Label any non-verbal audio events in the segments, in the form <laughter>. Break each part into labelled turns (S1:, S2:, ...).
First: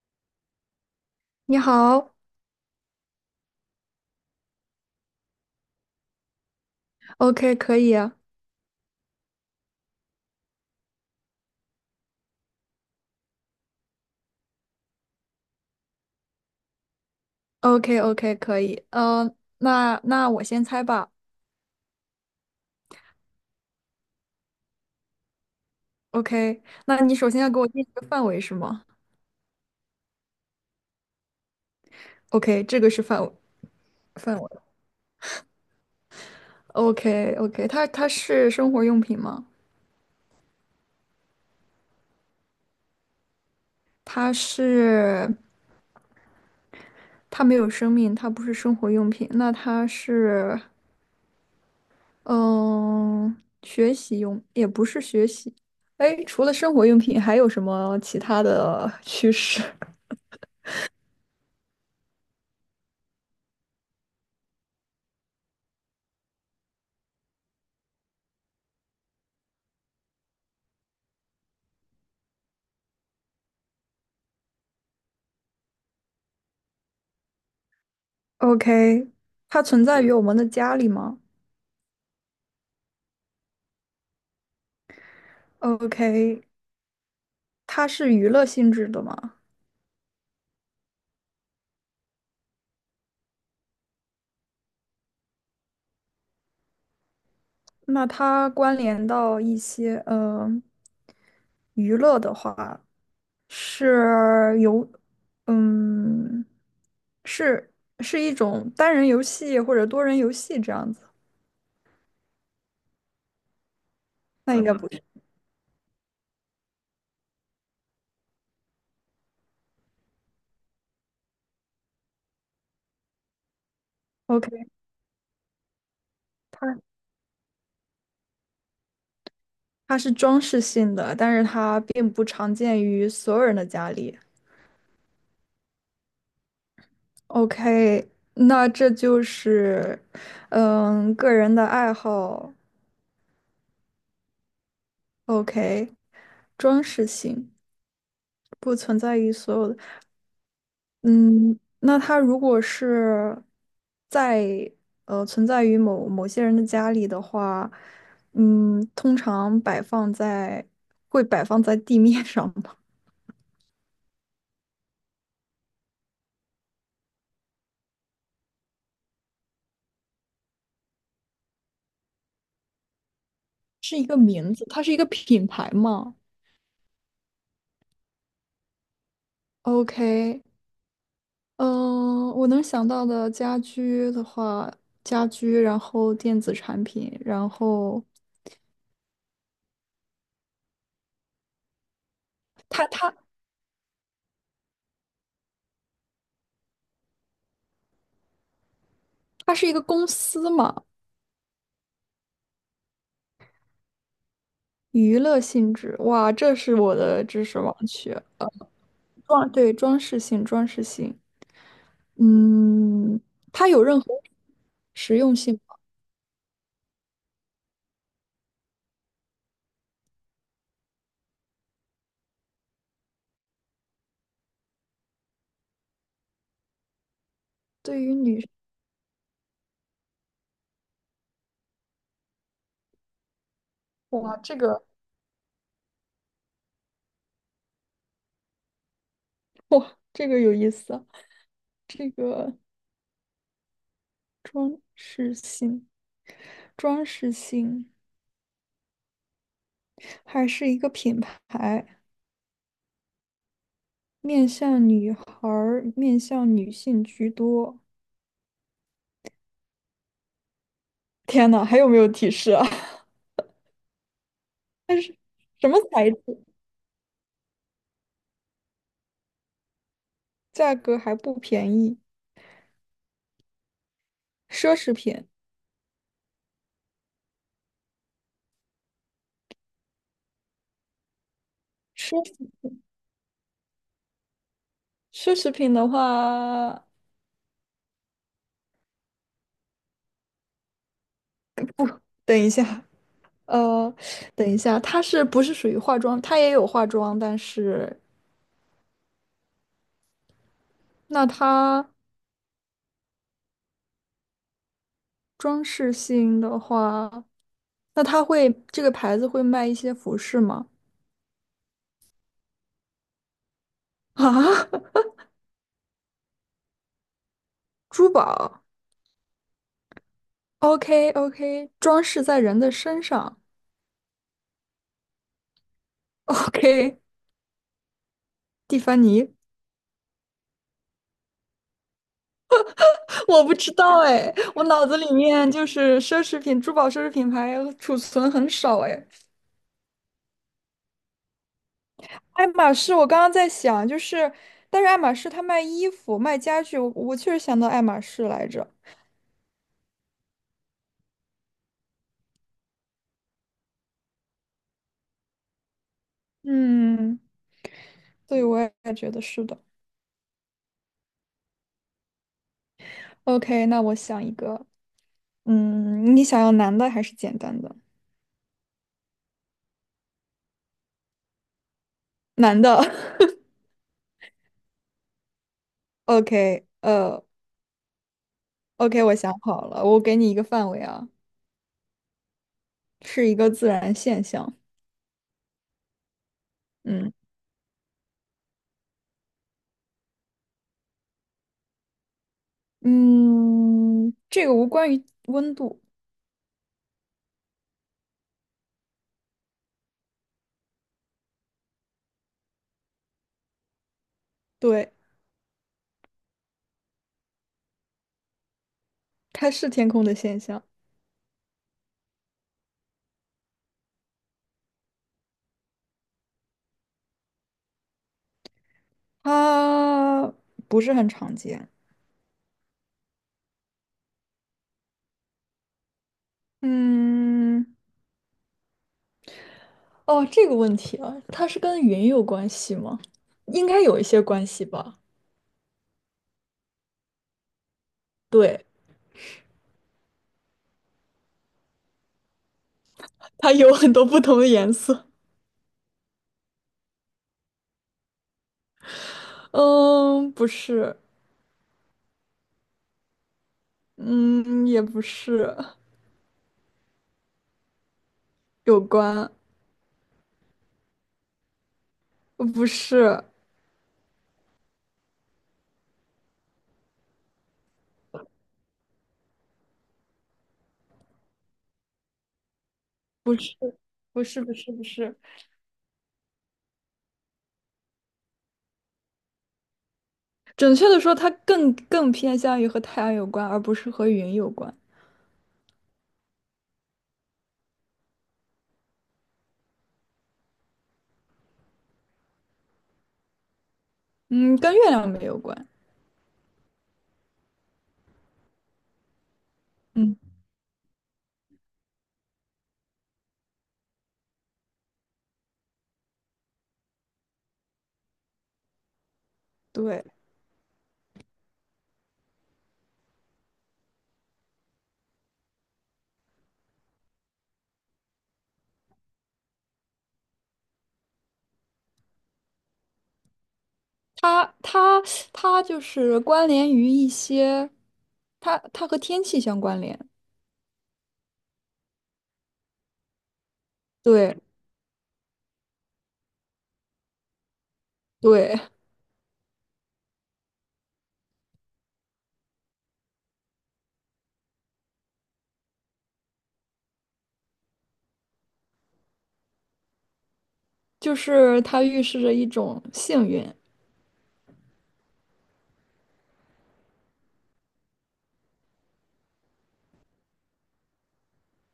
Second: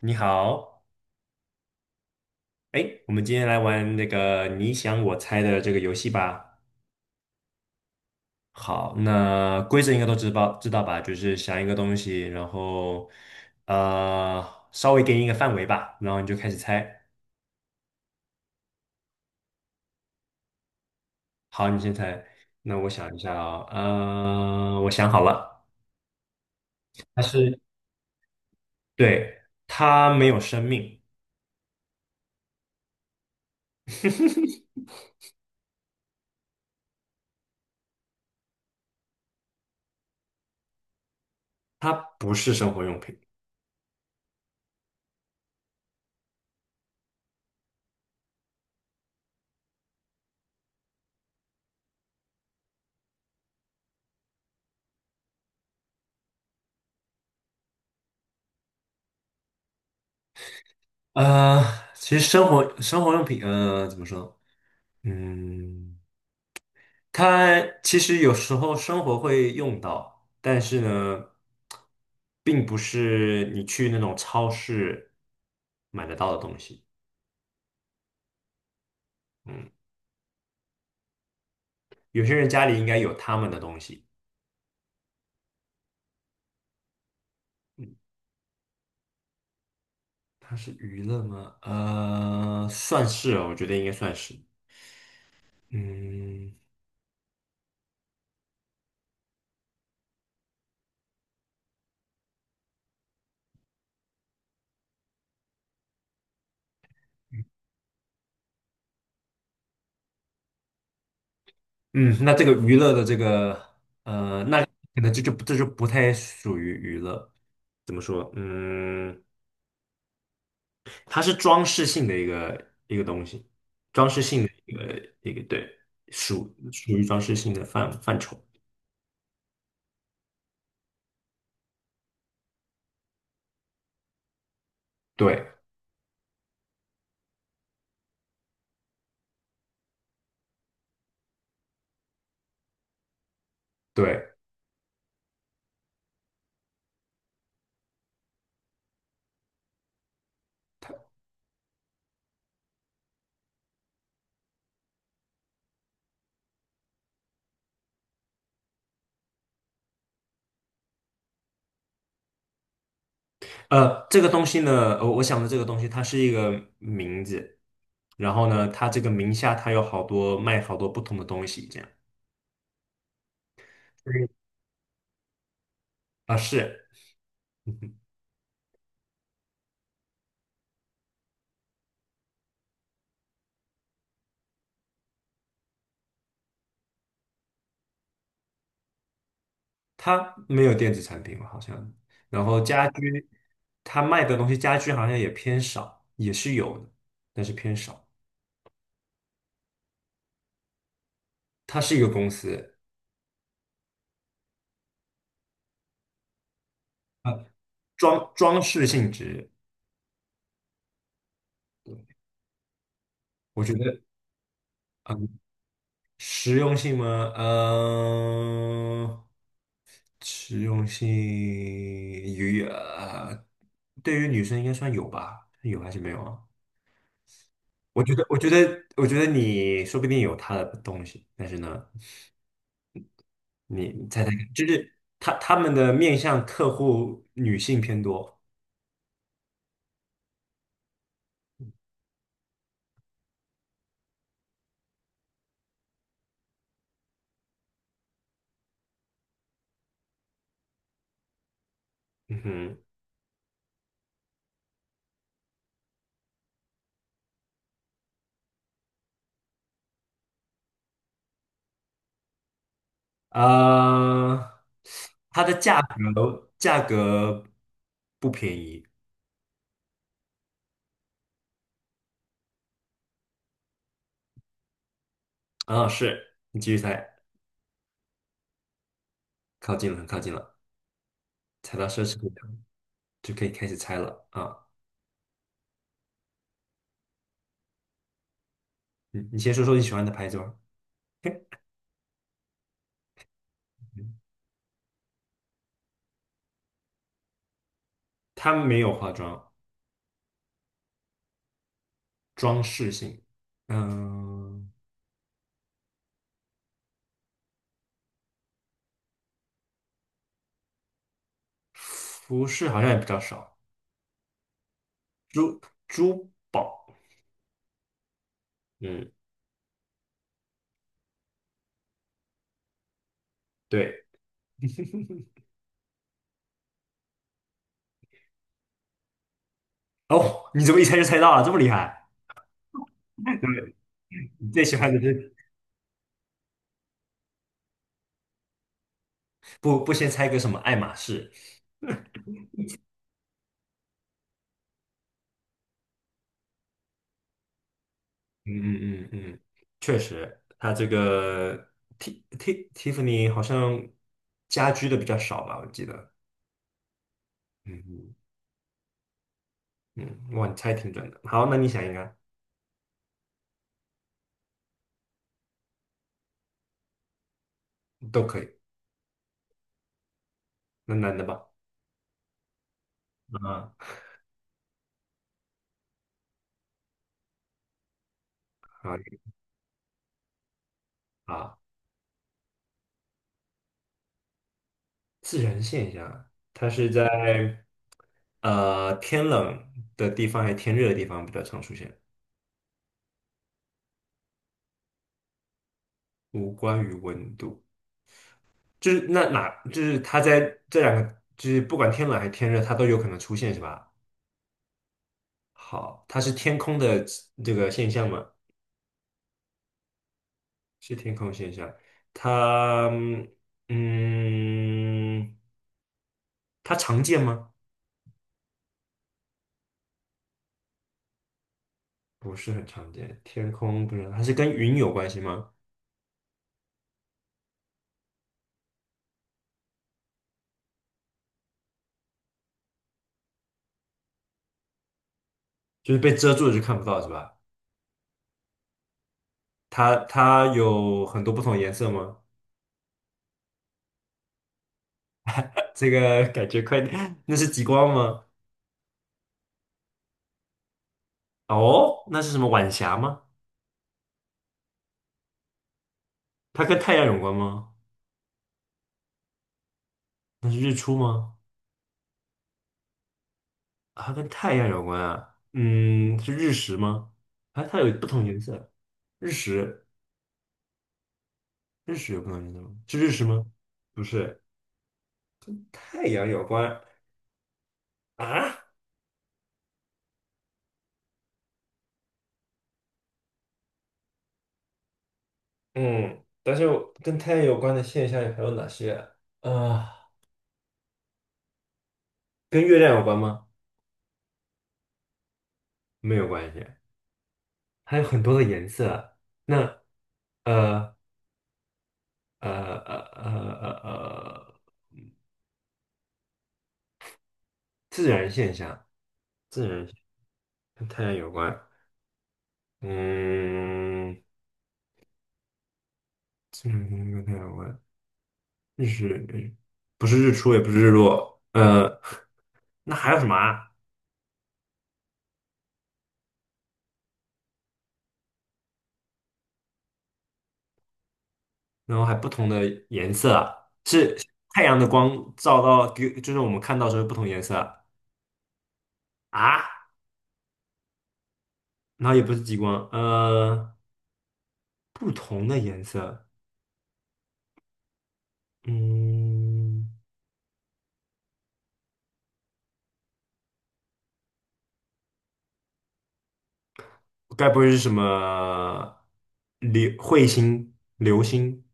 S1: 你好，
S2: 你好
S1: 哎，我们今天来玩那个你想我猜的这个游戏吧。
S2: ，OK,可以
S1: 好，那规则应该都知道吧？就是想一个东西，然后呃，稍微给你一个范围吧，然后你就开始猜。
S2: ，OK，OK，可以，呃，那那我先猜吧
S1: 好，你先猜。那我想一下啊，我想好了，
S2: ，OK,那你
S1: 它
S2: 首先要
S1: 是，
S2: 给我定一个范围是吗
S1: 对，它没有生命。
S2: ？OK,这个是范围，范围
S1: <laughs>
S2: ，OK，OK，它是生活用品吗？
S1: 它不是生活用品。
S2: 它是，它没有生命，它不是生活用品，那它是嗯、学习用，也不是学习。哎，除了生活用品还有什么其他的趋势？
S1: 呃，其实生活用品，怎么说呢嗯。它其实有时候生活会用到，但是呢，并不是你去那种超市买得到的东西。
S2: <laughs>？OK,它
S1: 嗯，
S2: 存在于我们的家里吗？
S1: 有些人家里应该有他们的东西。
S2: OK,它是娱乐性质的嘛？
S1: 它是娱乐吗？算是哦，我觉得应该算是。嗯
S2: 那它关联到一些娱乐的话，是游，嗯，是是一种单人游戏或者多人游戏这样子。
S1: 嗯，那这个娱乐的这个，
S2: 那应该不
S1: 可
S2: 是。
S1: 能这就不太属于娱乐。怎么说？嗯，它是装饰性的一个东西。
S2: OK,
S1: 一个一个对，属属
S2: 它
S1: 于装饰性的范畴。
S2: 它是装饰性的，但是它并不常见于所有人的家里。
S1: 对
S2: OK,那这就是嗯个人的爱好。
S1: 对，
S2: OK,装饰性不存在于所有的。嗯，那它如果是在存在于某某些人的家里的话，嗯，通常摆放在会摆放在地面上吗？
S1: 这个东西呢，我想的这个东西，它是一个名字，然后呢，它这个名下它有卖好多不同的东西，这样。
S2: <laughs> 是一个
S1: 嗯
S2: 名字，它是一个品牌吗
S1: 啊，是，嗯哼，
S2: ？OK。嗯，我能想到的家居的话，家居，然后电子产品，然后
S1: 它没有电子产品好像，然后
S2: 它
S1: 家
S2: 它
S1: 居，它卖的东西家居好像也偏少，也是有的，但是偏少。
S2: 它是一个公司嘛？
S1: 它是一个公司，
S2: 娱乐性质，哇，这是我的
S1: 啊，
S2: 知识盲区。
S1: 装饰性质，
S2: 装，对，装饰性，装饰性。
S1: 对，
S2: 嗯，
S1: 我
S2: 它
S1: 觉
S2: 有任
S1: 得。
S2: 何实用
S1: 嗯。
S2: 性吗？
S1: 实用性吗？嗯、实用性与对于女生应该算有吧？有还是没有啊？我
S2: 对
S1: 觉
S2: 于
S1: 得，我
S2: 女
S1: 觉
S2: 生，
S1: 得，我觉得你说不定有她的东西，但是呢，你猜猜
S2: 哇，
S1: 看，
S2: 这个，
S1: 他们的面向客户女性偏多。
S2: 哇，这个有意思啊，这个装饰性，装饰性，还是一个品牌，
S1: 嗯哼，
S2: 面向女孩儿，面向女性居多。天呐，还有没有提示啊？<laughs>
S1: 呃，
S2: 但是
S1: 它的
S2: 什么
S1: 价
S2: 材质？
S1: 格价格不便宜
S2: 价格还不便宜，奢侈品。
S1: 啊，是，你继续猜，靠近了，很靠近了，猜到奢
S2: 奢。
S1: 侈品。就可以开始猜了啊。
S2: 奢侈品的话，
S1: 你先说说你喜欢的牌子吧。OK，
S2: 等一下，呃，等一下，它是不是属于化妆？它也有化妆，但是
S1: 它没有化妆，
S2: 那它
S1: 装饰性，嗯，
S2: 装饰性的话，那它会这个牌子会卖一些服饰吗？
S1: 服饰好像也比较少，
S2: 啊，<laughs>
S1: 珠珠宝，
S2: 珠宝
S1: 嗯，
S2: ？OK OK，装饰在人的身上
S1: 对。
S2: ？OK,蒂凡尼？
S1: 哦，你怎么一猜就猜到了，这么厉害？
S2: <laughs>
S1: <laughs>
S2: 我不知
S1: 对，
S2: 道哎，
S1: 你最
S2: 我
S1: 喜
S2: 脑
S1: 欢
S2: 子
S1: 的
S2: 里
S1: 是
S2: 面就是奢侈品、珠宝、奢侈品牌储存很少哎。
S1: 不先猜个什么爱马仕？
S2: 爱马仕，我刚刚在想，就是，但是爱马仕它卖衣服、卖家具，我确实想到爱马仕来
S1: 嗯
S2: 着。
S1: 嗯嗯嗯，确实，它这个 Tiffany 好像家居的比较少吧，我记得。
S2: 嗯，
S1: 嗯嗯
S2: 对，我也觉得是的。
S1: 嗯，哇，你猜挺准的。好，那你想一个啊。
S2: OK,那我想一个，嗯，你想要男的还是简单的？
S1: 都可以。那男的吧，
S2: 男的。<laughs>
S1: 啊，
S2: OK,
S1: 可
S2: OK,我
S1: 以
S2: 想好了，我给你一个范围啊，
S1: 啊。
S2: 是一个自然现象。
S1: 自然现象，它是
S2: 嗯
S1: 在天冷的地方还是天热的地方比较常出现，
S2: 嗯，这个无关于温度。
S1: 无关于温度。就是那哪，就是它在这两个，就是不管天冷还是天热，它都有可能出现，是吧？
S2: 对，
S1: 好，它是天空的这个现象吗？
S2: 它是天空的现象。
S1: 是天空现象。它嗯，它常见吗？
S2: 它不是很常见。
S1: 不是很常见。天空不是，它是跟云有关系吗？
S2: 嗯，哦，这个问题啊，它是跟云有关系吗？应该有一些关系吧。
S1: 就是被遮住了就看不到是吧？
S2: 对，
S1: 它有很多不同颜色吗？
S2: 它有很多不同的颜色。
S1: 这个感觉快点。 <laughs> 那是极光吗？
S2: 嗯，不是。
S1: 哦，那是什么晚霞吗？
S2: 嗯，也不是。
S1: 它跟太阳有关吗？
S2: 有关。
S1: 那是日出吗？
S2: 不是，
S1: 啊，它跟太阳有关啊？嗯，是日食吗？啊，它有不同颜色，日食，日食有不同颜色吗？是日食吗？不
S2: 不
S1: 是，
S2: 是，不是，不是。
S1: 太阳有关啊？
S2: 准确的说，它更偏向于和太阳有关，而不是和云有关。
S1: 嗯，但是我跟太阳有关的现象还有哪些啊？呃跟月亮有关吗？
S2: 嗯，跟月亮没有关。
S1: 没有关系。还有很多的颜色。那
S2: 嗯，
S1: 呃呃呃呃呃呃，自然现象，自然现
S2: 对，
S1: 跟太阳有关。嗯，自然现象跟太阳有关。日是不是日出，也不是日落。那还有什么啊？
S2: 它，它，它就是关联于一些，它和天气相关联。
S1: 然后还不同的颜色啊，是
S2: 对。
S1: 太阳的光照到，就是我们看到的时候不同颜色啊。
S2: 对，
S1: 啊，然后也不是极光，不同的颜色。嗯。
S2: 就是它预示着一种幸运，
S1: 该不会是什么流彗星、流星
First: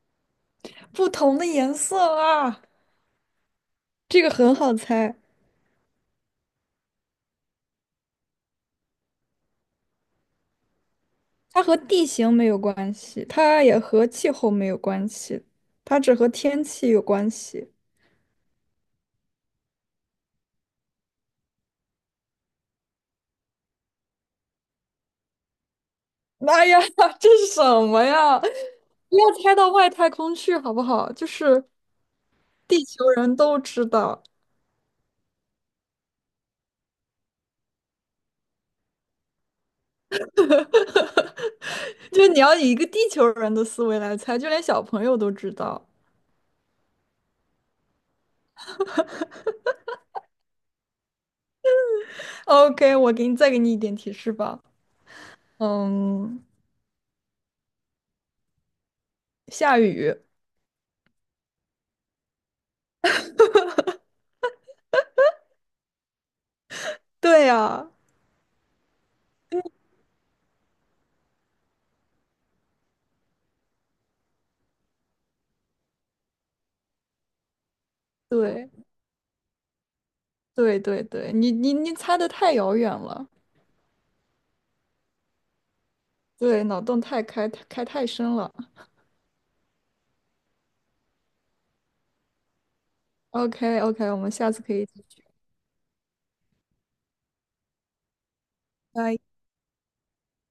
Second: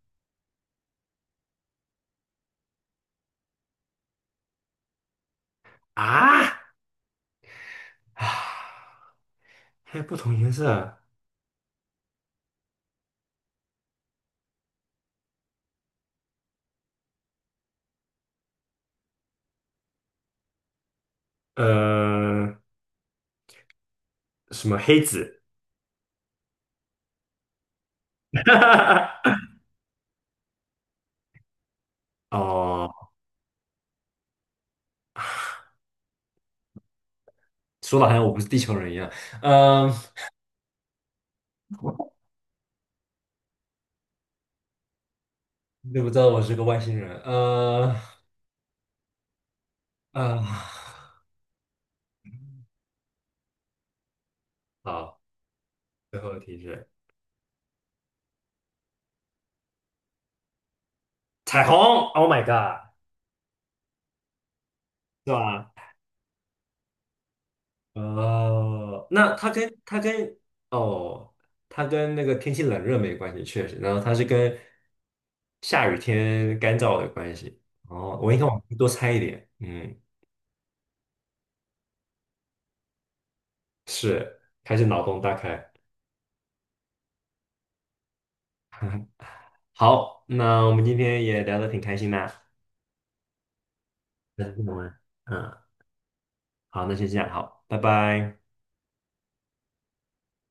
S2: 不同的颜色啊，这个很好猜。
S1: 啊？啊，还有不同颜色，
S2: 它和地形没有关系，它也和气候没有关系，它只和天气有关系。
S1: 呃，什么黑子？
S2: 妈呀，<laughs> 这是什么呀？不要
S1: <laughs>
S2: 猜到外太空去好不好？就是地
S1: 哦，
S2: 球人都知道，
S1: 说的好像我不是地球人一样，嗯、
S2: 就是你要以一个地球人的思维来猜，就连小朋友都知道。
S1: 你怎么知道我是个外星人？呃，
S2: OK,我给你再给你一点提示吧。
S1: 好，最后一
S2: 嗯，
S1: 题是
S2: 下雨。
S1: 彩虹，Oh my God，是吧？
S2: 对呀、
S1: 哦，那哦，它跟那个天气冷热没关系，确实。然后它是跟下雨天干燥的关系。哦，我应该往
S2: 对
S1: 多猜一点。嗯，
S2: 对对对，你猜的太遥远了。
S1: 是，还是脑洞大开。
S2: 对，脑洞太开太深了。
S1: <laughs> 好，那我们今天也聊得挺开心的啊。
S2: OK OK，我们
S1: 那
S2: 下
S1: 是什
S2: 次可以
S1: 么？
S2: 继续。
S1: 嗯，好，那先这样，好，拜拜。
S2: 拜。